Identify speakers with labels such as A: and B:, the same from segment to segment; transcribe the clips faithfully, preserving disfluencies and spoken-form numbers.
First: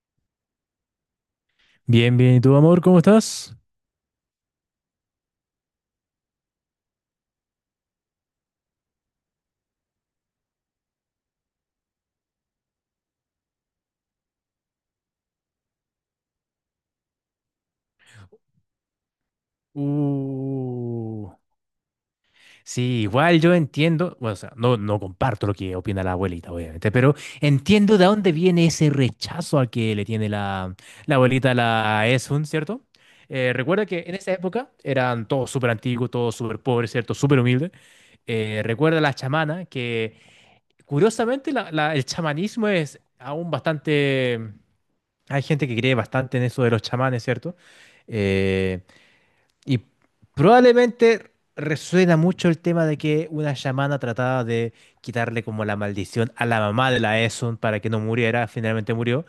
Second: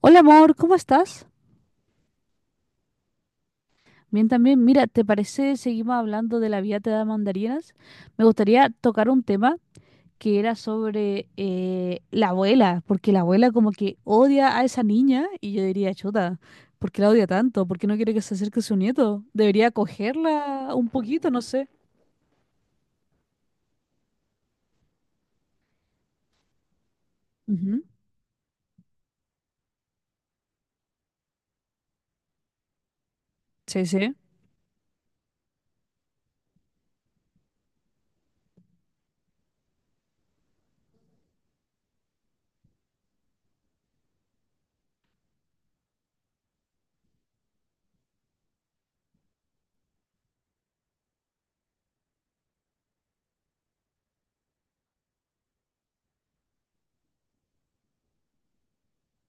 A: Hola amor, ¿cómo estás?
B: Bien, bien. ¿Y tú, amor, cómo estás?
A: Bien también. Mira, ¿te parece seguimos hablando de la vida te da mandarinas? Me gustaría tocar un tema que era sobre eh, la abuela, porque la abuela como que odia a esa niña y yo diría, chuta, ¿por qué la odia tanto? ¿Por qué no quiere que se acerque a su nieto? Debería acogerla un poquito,
B: Uh,
A: no sé.
B: sí, igual yo entiendo, bueno, o sea, no, no comparto lo que opina la abuelita, obviamente, pero
A: Ujú.
B: entiendo de dónde viene ese rechazo al que le tiene la, la abuelita a la Esun, ¿cierto? Eh,
A: Sí,
B: recuerda que
A: sí.
B: en esa época eran todos súper antiguos, todos súper pobres, ¿cierto? Súper humildes. Eh, recuerda la chamana, que curiosamente la- la- el chamanismo es aún bastante. Hay gente que cree bastante en eso de los chamanes, ¿cierto? Eh, Y probablemente resuena mucho el tema de que una chamana trataba de quitarle como la maldición a la mamá de la Esun para que no muriera, finalmente murió,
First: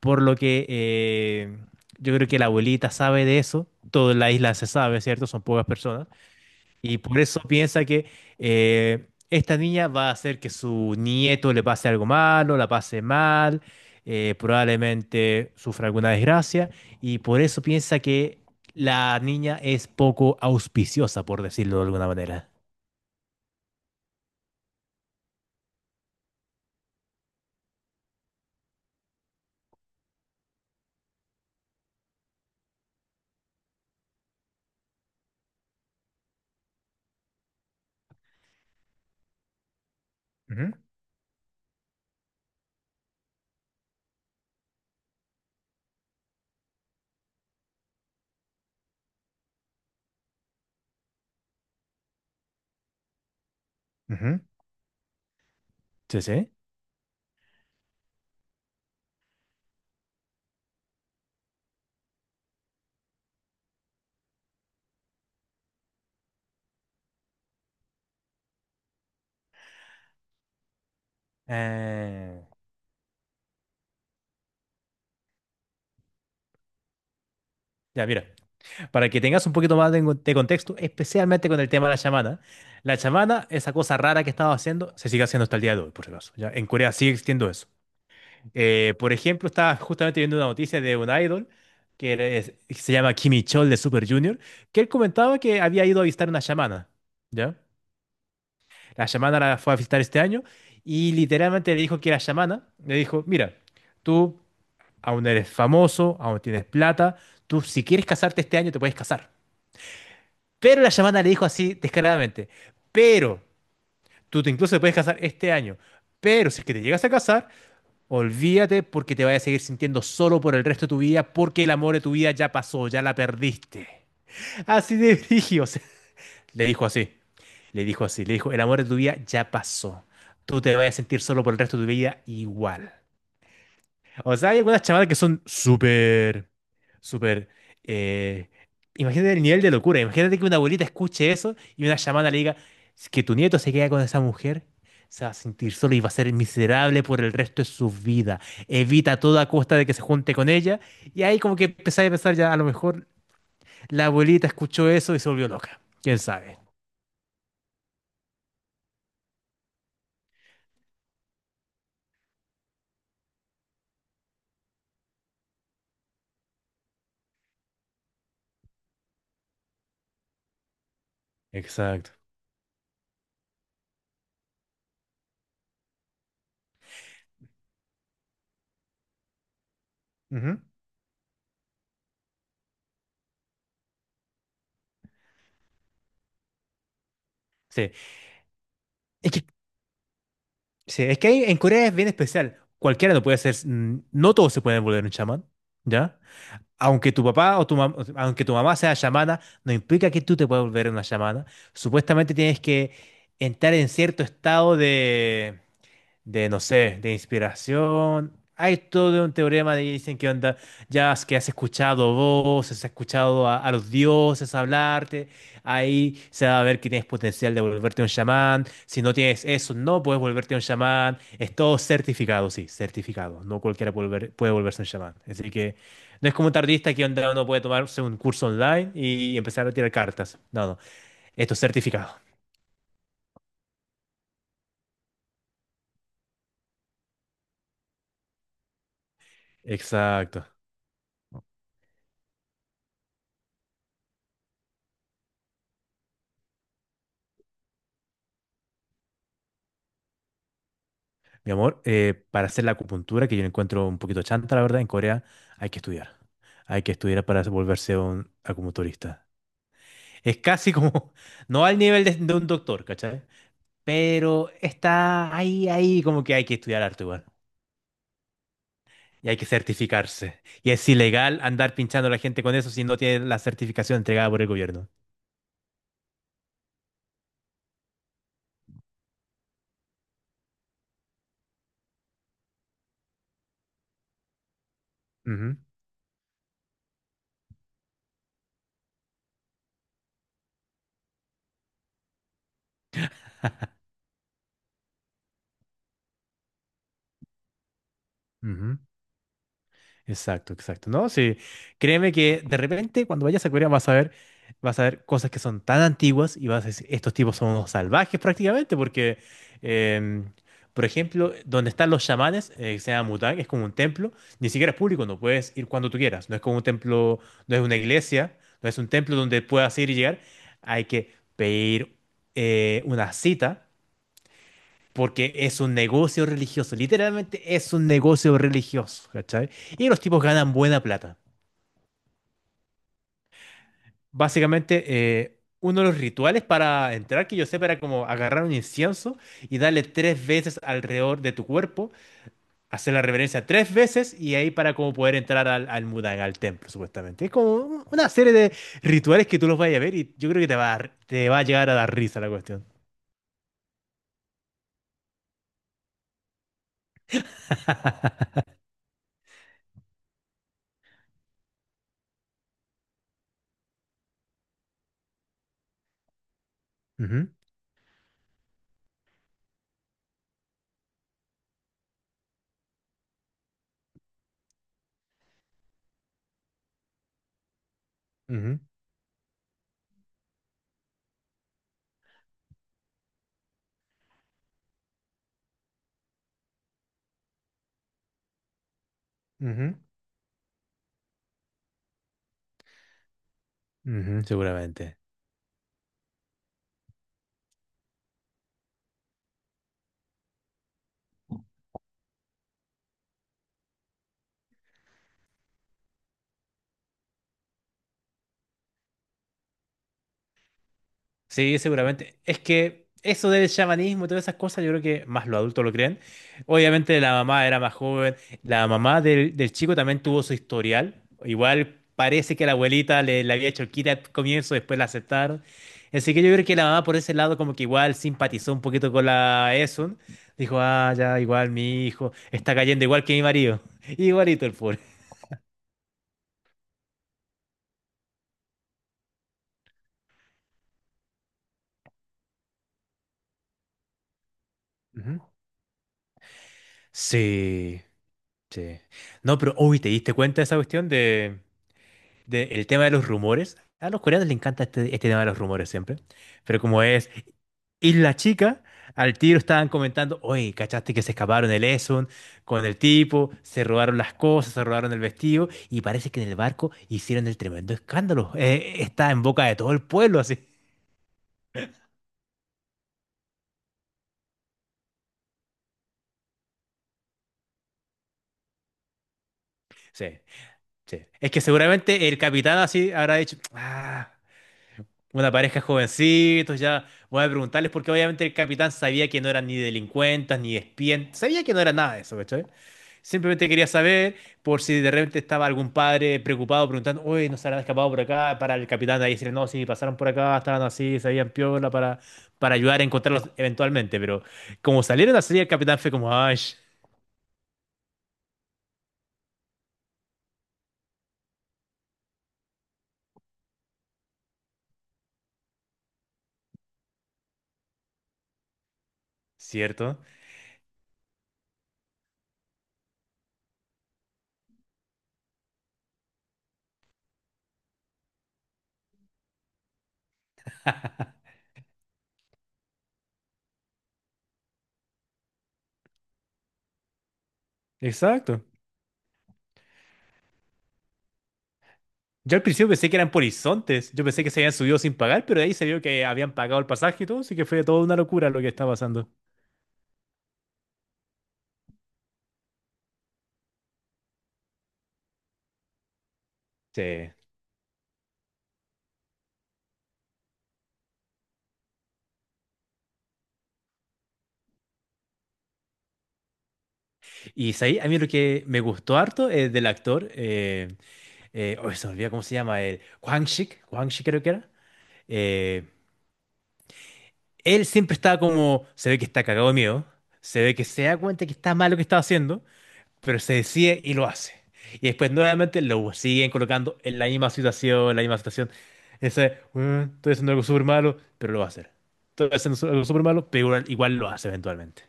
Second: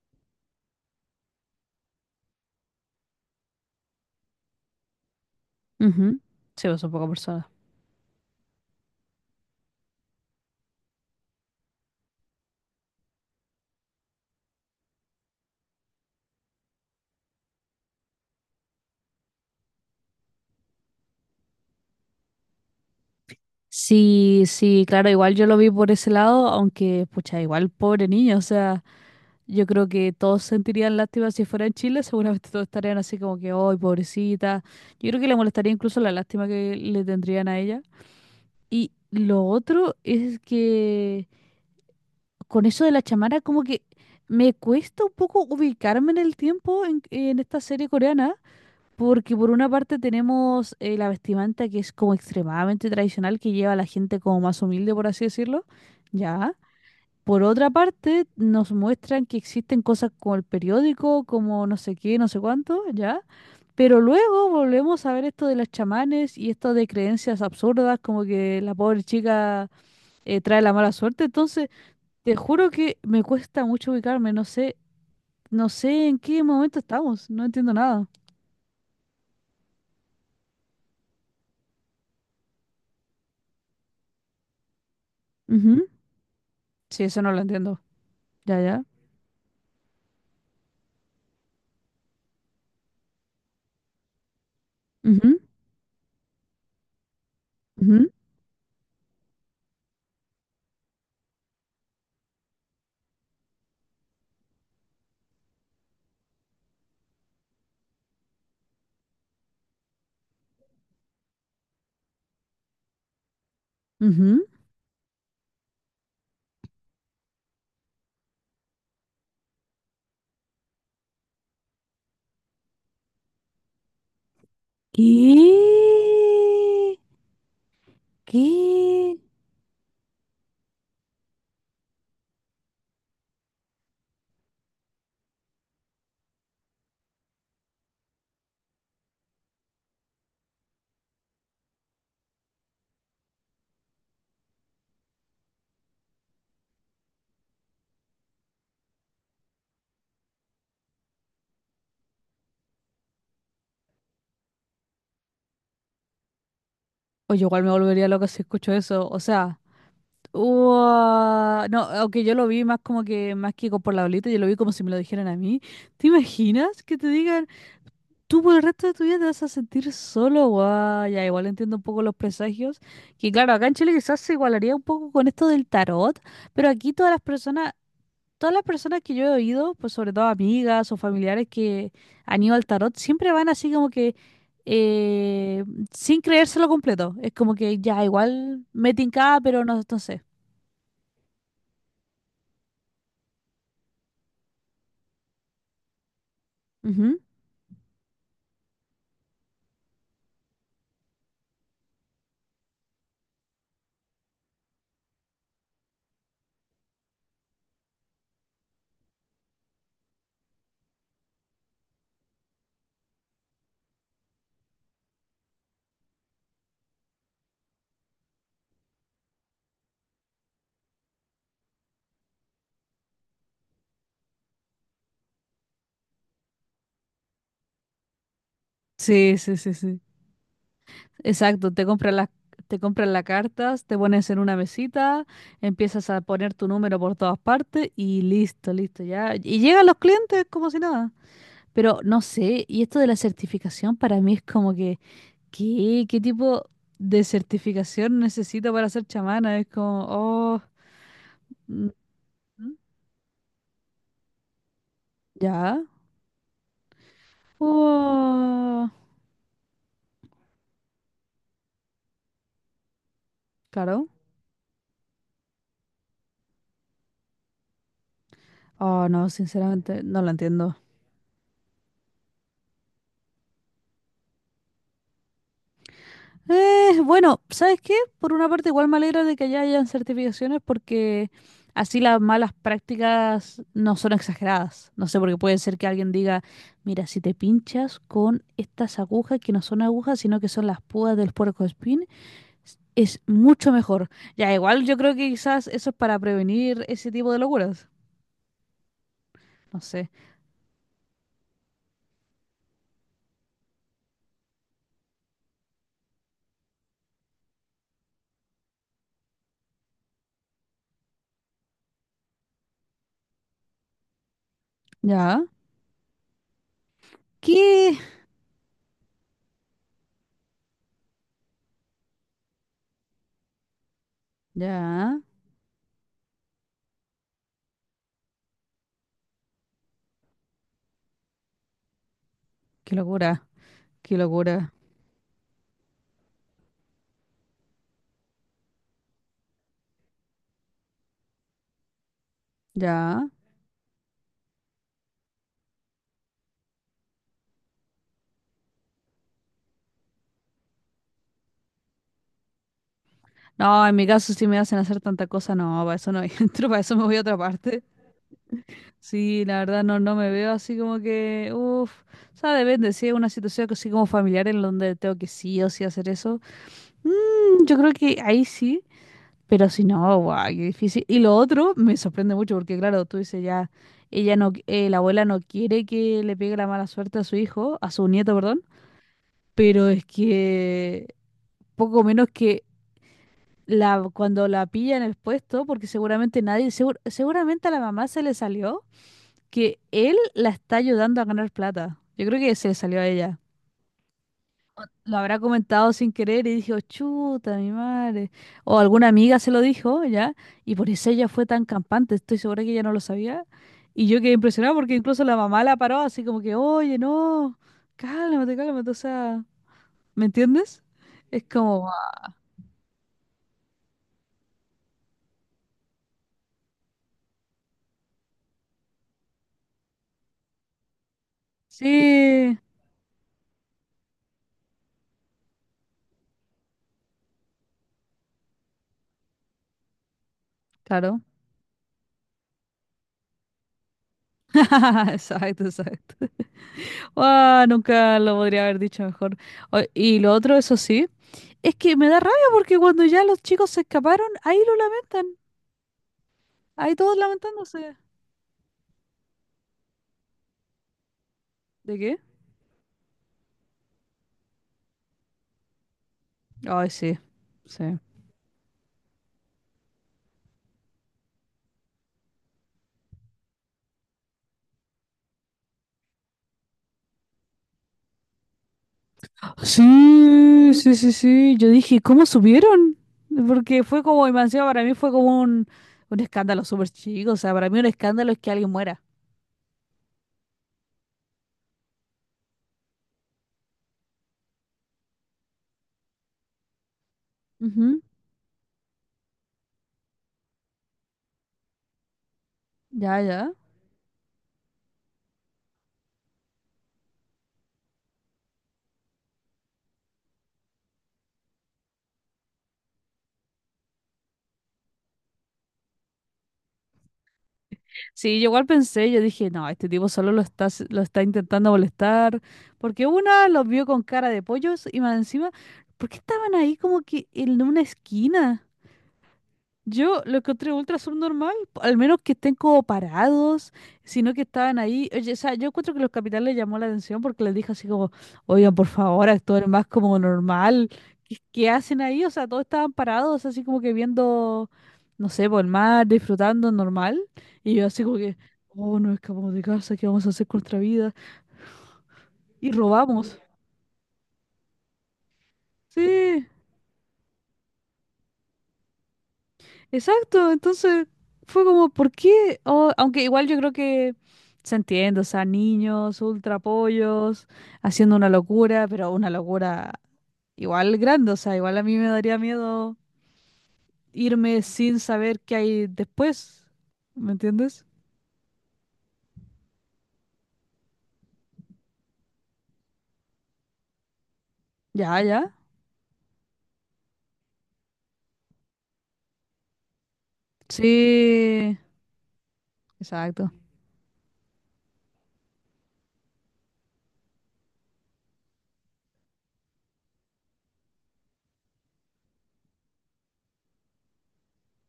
B: por lo que eh, yo creo que la abuelita sabe de eso, toda la isla se sabe, ¿cierto? Son pocas personas.
A: Ujú. Sí, pues son
B: Y
A: pocas
B: por eso
A: personas.
B: piensa que eh, esta niña va a hacer que su nieto le pase algo malo, la pase mal, eh, probablemente sufra alguna desgracia, y por eso piensa que la niña es poco auspiciosa, por decirlo de alguna manera.
A: Sí, sí, claro, igual yo lo vi por ese lado, aunque, pucha, igual pobre niño, o sea... Yo creo que todos sentirían lástima si fuera en Chile, seguramente todos estarían así como que, ¡ay, pobrecita! Yo creo que le molestaría incluso la lástima que le tendrían a ella. Y lo otro es
B: Ujú,
A: que con eso de la chamara, como que me cuesta un poco ubicarme en el tiempo en, en esta serie coreana, porque por una parte tenemos eh, la vestimenta que es como extremadamente tradicional, que lleva a la gente como
B: ujú.
A: más humilde, por así decirlo,
B: Sí, sí.
A: ¿ya? Por otra parte, nos muestran que existen cosas como el periódico, como no sé qué, no sé cuánto, ¿ya? Pero luego volvemos a ver esto de los chamanes y esto de creencias absurdas, como que la pobre chica eh, trae la mala suerte. Entonces, te
B: Eh,
A: juro que me cuesta mucho ubicarme, no sé, no sé en qué momento estamos, no entiendo
B: ya,
A: nada.
B: mira, para que tengas un poquito más de, de contexto, especialmente con el tema de la chamana. La chamana, esa cosa rara que estaba haciendo, se sigue haciendo hasta el día de
A: Ujú.
B: hoy, por si acaso. Ya, en Corea
A: Sí,
B: sigue
A: eso no lo
B: existiendo eso.
A: entiendo. Ya, ya.
B: Eh, por ejemplo, estaba justamente viendo una noticia de un idol que es- se llama Kimi Chol de Super Junior, que él comentaba
A: Ujú,
B: que había ido a visitar una chamana, ¿ya?
A: ujú,
B: La chamana la fue a visitar este año y literalmente le dijo que la chamana le dijo, mira, tú aún eres famoso, aún tienes plata, tú si quieres casarte este año te puedes casar. Pero la chamana le dijo así descaradamente, pero tú
A: ujú.
B: te- incluso te puedes casar este año, pero si es que te llegas a casar, olvídate porque te vas a seguir sintiendo solo por el resto de tu vida porque el amor de tu vida ya pasó, ya la perdiste. Así de
A: ¿Qué?
B: brígido. Le dijo así. Le dijo así. Le dijo, el amor de tu vida
A: ¿Qué?
B: ya pasó. Tú te vas a sentir solo por el resto de tu vida igual. O sea, hay algunas chamadas que son súper, súper… eh, imagínate el nivel de locura. Imagínate que una abuelita escuche eso y una chamana le diga: "Es que tu nieto se queda con esa mujer. Se va a sentir solo y va a ser miserable por el resto de su vida. Evita a toda costa de que se junte con ella". Y ahí como que empecé a pensar, ya, a lo mejor la abuelita escuchó eso y se volvió loca. ¿Quién sabe?
A: Oye, igual me volvería loca si escucho eso. O sea, ua- no, aunque yo lo vi más como que, más que por la bolita, yo lo vi como si me lo dijeran a mí. ¿Te imaginas que te digan, tú por el resto de tu vida te vas a sentir solo? Guau, ya, igual entiendo un poco
B: Exacto.
A: los presagios. Que claro, acá en Chile quizás se igualaría un poco con esto del tarot, pero aquí todas las personas todas las personas que yo he oído, pues sobre todo
B: Ujú.
A: amigas o familiares que han ido al tarot, siempre van así como que eh, sin creérselo completo. Es como que
B: Sí.
A: ya igual me
B: Es
A: tincaba,
B: que,
A: pero no, no sé.
B: sí, es que ahí en Corea es bien especial. Cualquiera no puede ser, mm, no todos se pueden volver un chamán, ¿ya? Aunque
A: Ujú.
B: tu papá o tu mam- aunque tu mamá sea chamana, no implica que tú te puedas volver una chamana. Supuestamente tienes que entrar en cierto estado de de, no sé, de inspiración. Hay todo un teorema de dicen que onda, ya es que has escuchado voces, has escuchado a, a los dioses hablarte, ahí se va a ver que tienes potencial de volverte un chamán. Si no tienes eso, no puedes volverte un chamán. Es todo certificado, sí, certificado. No cualquiera puede, volver- puede volverse un chamán. Así que no es como un tardista que onda uno puede tomarse un curso online
A: Sí,
B: y
A: sí,
B: empezar a
A: sí,
B: tirar
A: sí.
B: cartas. No, no, esto es
A: Exacto, te compran
B: certificado.
A: las, te compran las cartas, te pones en una mesita, empiezas a poner tu número por todas partes y listo, listo, ya. Y llegan los clientes
B: Exacto.
A: como si nada. Pero no sé, y esto de la certificación para mí es como que ¿qué? ¿Qué tipo de certificación necesito para ser chamana? Es como, oh,
B: Mi amor,
A: mm,
B: eh, para hacer la acupuntura, que yo la encuentro un poquito chanta, la verdad, en Corea hay que
A: ya.
B: estudiar. Hay que estudiar para volverse un
A: Oh,
B: acupunturista. Es casi como, no al nivel de, de un doctor, ¿cachai?
A: claro.
B: Pero está ahí, ahí, como que hay que estudiar arte igual.
A: Oh,
B: Y
A: no,
B: hay que
A: sinceramente no lo
B: certificarse. Y
A: entiendo.
B: es ilegal andar pinchando a la gente con eso si no tiene la certificación entregada por el gobierno.
A: Eh, bueno, ¿sabes qué? Por una parte, igual me alegra de que ya hayan certificaciones porque así las malas prácticas no son exageradas. No sé, porque
B: Ujú,
A: puede ser que alguien diga, mira, si te pinchas con estas agujas que no son agujas, sino que son las púas del puercoespín, es mucho mejor. Ya, igual yo creo que quizás eso es para prevenir ese tipo de locuras.
B: ujú.
A: No sé.
B: Exacto, exacto, ¿no? Sí, créeme que de repente cuando vayas a Corea vas a ver, vas a ver cosas que son tan antiguas y vas a decir, estos tipos son unos salvajes prácticamente, porque, em, por ejemplo, donde están los chamanes, eh, que se llama Mutang, es como un templo, ni siquiera es público, no
A: Ya.
B: puedes ir cuando tú quieras, no es como un templo, no es una
A: ¿Qué?
B: iglesia, no es un templo donde puedas ir y llegar, hay que pedir eh, una cita
A: Ya.
B: porque es un negocio religioso, literalmente es un negocio religioso, ¿cachai? Y los tipos ganan buena plata.
A: Qué locura. Qué locura.
B: Básicamente, eh, uno de los rituales para entrar, que yo sé, era como agarrar un incienso y darle tres veces alrededor de tu cuerpo, hacer la
A: Ya.
B: reverencia tres veces y ahí para como poder entrar al, al Mudan, al templo, supuestamente. Es como un- una serie de rituales que tú los vayas a ver y yo creo que te va a, te va a llegar a dar risa la cuestión.
A: No, en mi caso si me hacen hacer tanta cosa, no, para eso no entro, para eso me voy a otra parte. Sí, la verdad no, no me veo así como que, uff, o sea, depende, si es una situación así como familiar en donde tengo que sí o sí hacer eso,
B: Ujú,
A: mm, yo creo que ahí sí. Pero si no, guau, qué difícil. Y lo otro me sorprende mucho porque, claro, tú dices ya, ella no, qui- eh, la abuela no quiere que le pegue la mala suerte a su hijo, a su nieto,
B: ujú,
A: perdón, pero es que poco menos que la, cuando la pilla en el puesto, porque seguramente nadie, segur- seguramente a la mamá se le salió
B: ujú,
A: que él la está ayudando a ganar plata. Yo creo que se le salió a ella,
B: ujú, seguramente.
A: lo habrá comentado sin querer y dijo, chuta, mi madre. O alguna amiga se lo dijo, ¿ya? Y por eso ella fue tan campante, estoy segura que ella no lo sabía. Y yo quedé impresionada porque incluso la mamá la paró así como que, oye, no, cálmate, cálmate, o sea, ¿me entiendes? Es
B: Sí,
A: como, "Guau,
B: seguramente. Es que eso del chamanismo y todas esas cosas, yo creo que más los adultos lo creen. Obviamente la mamá era más joven, la mamá del, del chico también tuvo su historial. Igual parece que la
A: sí,
B: abuelita le, le había hecho quita al comienzo, después la aceptaron. Así que yo creo que la mamá por ese lado como que igual simpatizó un poquito con la Esun. Dijo, ah, ya,
A: claro".
B: igual mi hijo está cayendo igual que mi marido. Igualito el pobre.
A: Exacto, exacto. Ah, nunca lo podría haber dicho mejor. O- Y lo otro, eso sí, es que me da rabia porque cuando ya los chicos se escaparon, ahí lo
B: Ujú.
A: lamentan, ahí todos
B: Sí,
A: lamentándose.
B: sí. No, pero, uy, ¿te diste cuenta de esa cuestión de…
A: ¿De qué?
B: de- el tema de los rumores. A los coreanos les encanta este, este tema de los rumores siempre. Pero como
A: Ay,
B: es
A: sí, sí.
B: Isla Chica, al tiro estaban comentando, oye, ¿cachaste que se escaparon el Esun con el tipo? Se robaron las cosas, se robaron el vestido y parece que en el barco hicieron el tremendo escándalo. Eh, está en boca de todo el pueblo así.
A: Sí, sí, sí, sí. Yo dije, ¿cómo subieron? Porque fue como, y más encima para mí fue como un, un escándalo súper chico. O sea, para mí un escándalo es que alguien muera.
B: Sí, sí. Es que seguramente el capitán así habrá dicho, ah, una pareja jovencitos, ya voy a preguntarles porque
A: Ujú.
B: obviamente el capitán sabía que no eran ni delincuentes, ni espías, sabía que no era nada de eso, ¿cachai?
A: Ya,
B: Simplemente
A: ya.
B: quería saber por si de repente estaba algún padre preocupado preguntando, ¿uy nos habrán escapado por acá? Para el capitán de ahí decirle, no, sí, pasaron por acá, estaban así, sabían piola para, para ayudar a encontrarlos eventualmente. Pero como salieron así, el capitán fue como, ay,
A: Sí, yo igual pensé, yo dije, no, este tipo solo lo está, s- lo está intentando molestar. Porque una los vio con cara de pollos y más encima, ¿por qué estaban ahí como que en una esquina?
B: cierto.
A: Yo lo encontré ultra subnormal, al menos que estén como parados, sino que estaban ahí. Oye, o sea, yo encuentro que los capitales les llamó la atención porque les dije así como, oigan, por favor, actúen más como normal. ¿Qué, qué hacen ahí? O sea, todos estaban parados, así como que viendo, no sé, por el mar, disfrutando normal. Y yo así como que,
B: Exacto.
A: oh, no escapamos de casa, ¿qué vamos a hacer con nuestra vida?
B: Yo al principio
A: Y
B: pensé que eran por
A: robamos.
B: horizontes, yo pensé que se habían subido sin pagar, pero de ahí se vio que habían
A: Sí.
B: pagado el pasaje y todo, así que fue toda una locura lo que está pasando.
A: Exacto, entonces fue como, ¿por qué? Oh, aunque igual yo creo que se entiende, o sea, niños, ultra
B: Sí.
A: pollos, haciendo una locura, pero una locura igual grande, o sea, igual a mí me daría miedo irme sin saber qué hay después, ¿me
B: Y ahí
A: entiendes?
B: a mí lo que me gustó harto es del actor. eh, eh, oh, se me olvida cómo se llama, el Quang Shik, Quang Shik creo que era.
A: Ya, ya.
B: eh, él siempre estaba como, se ve que está cagado de miedo, se ve que se da cuenta que está mal
A: Sí,
B: lo que está haciendo, pero se
A: exacto.
B: decide y lo hace. Y después nuevamente lo siguen colocando en la misma situación, en la misma situación. Ese, "Bueno, estoy haciendo algo súper malo, pero lo va a hacer. Estoy haciendo su- algo súper malo, pero igual, igual lo hace eventualmente".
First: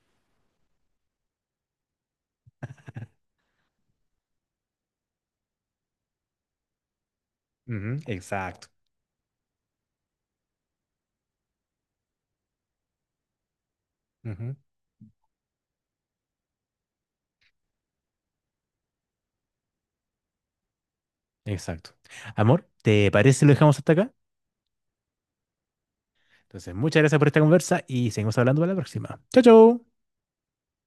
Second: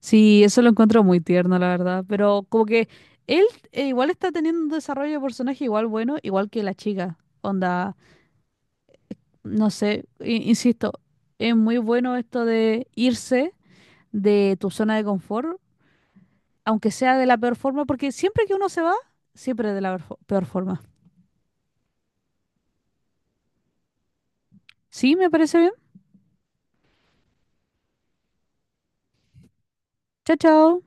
A: Sí, eso lo encuentro muy tierno, la verdad, pero como que él eh, igual está teniendo un desarrollo de personaje igual bueno, igual que la chica, onda.
B: Ujú, exacto.
A: No sé, i- insisto, es muy bueno esto de irse
B: Ujú,
A: de tu zona de confort, aunque sea de la peor forma, porque siempre que uno se va, siempre es de la peor fo- peor forma.
B: exacto. Amor, ¿te parece si lo dejamos hasta acá?
A: Sí, me parece bien.
B: Entonces, muchas gracias por esta conversa y seguimos hablando para la próxima. Chao, chao.
A: Chao, chao.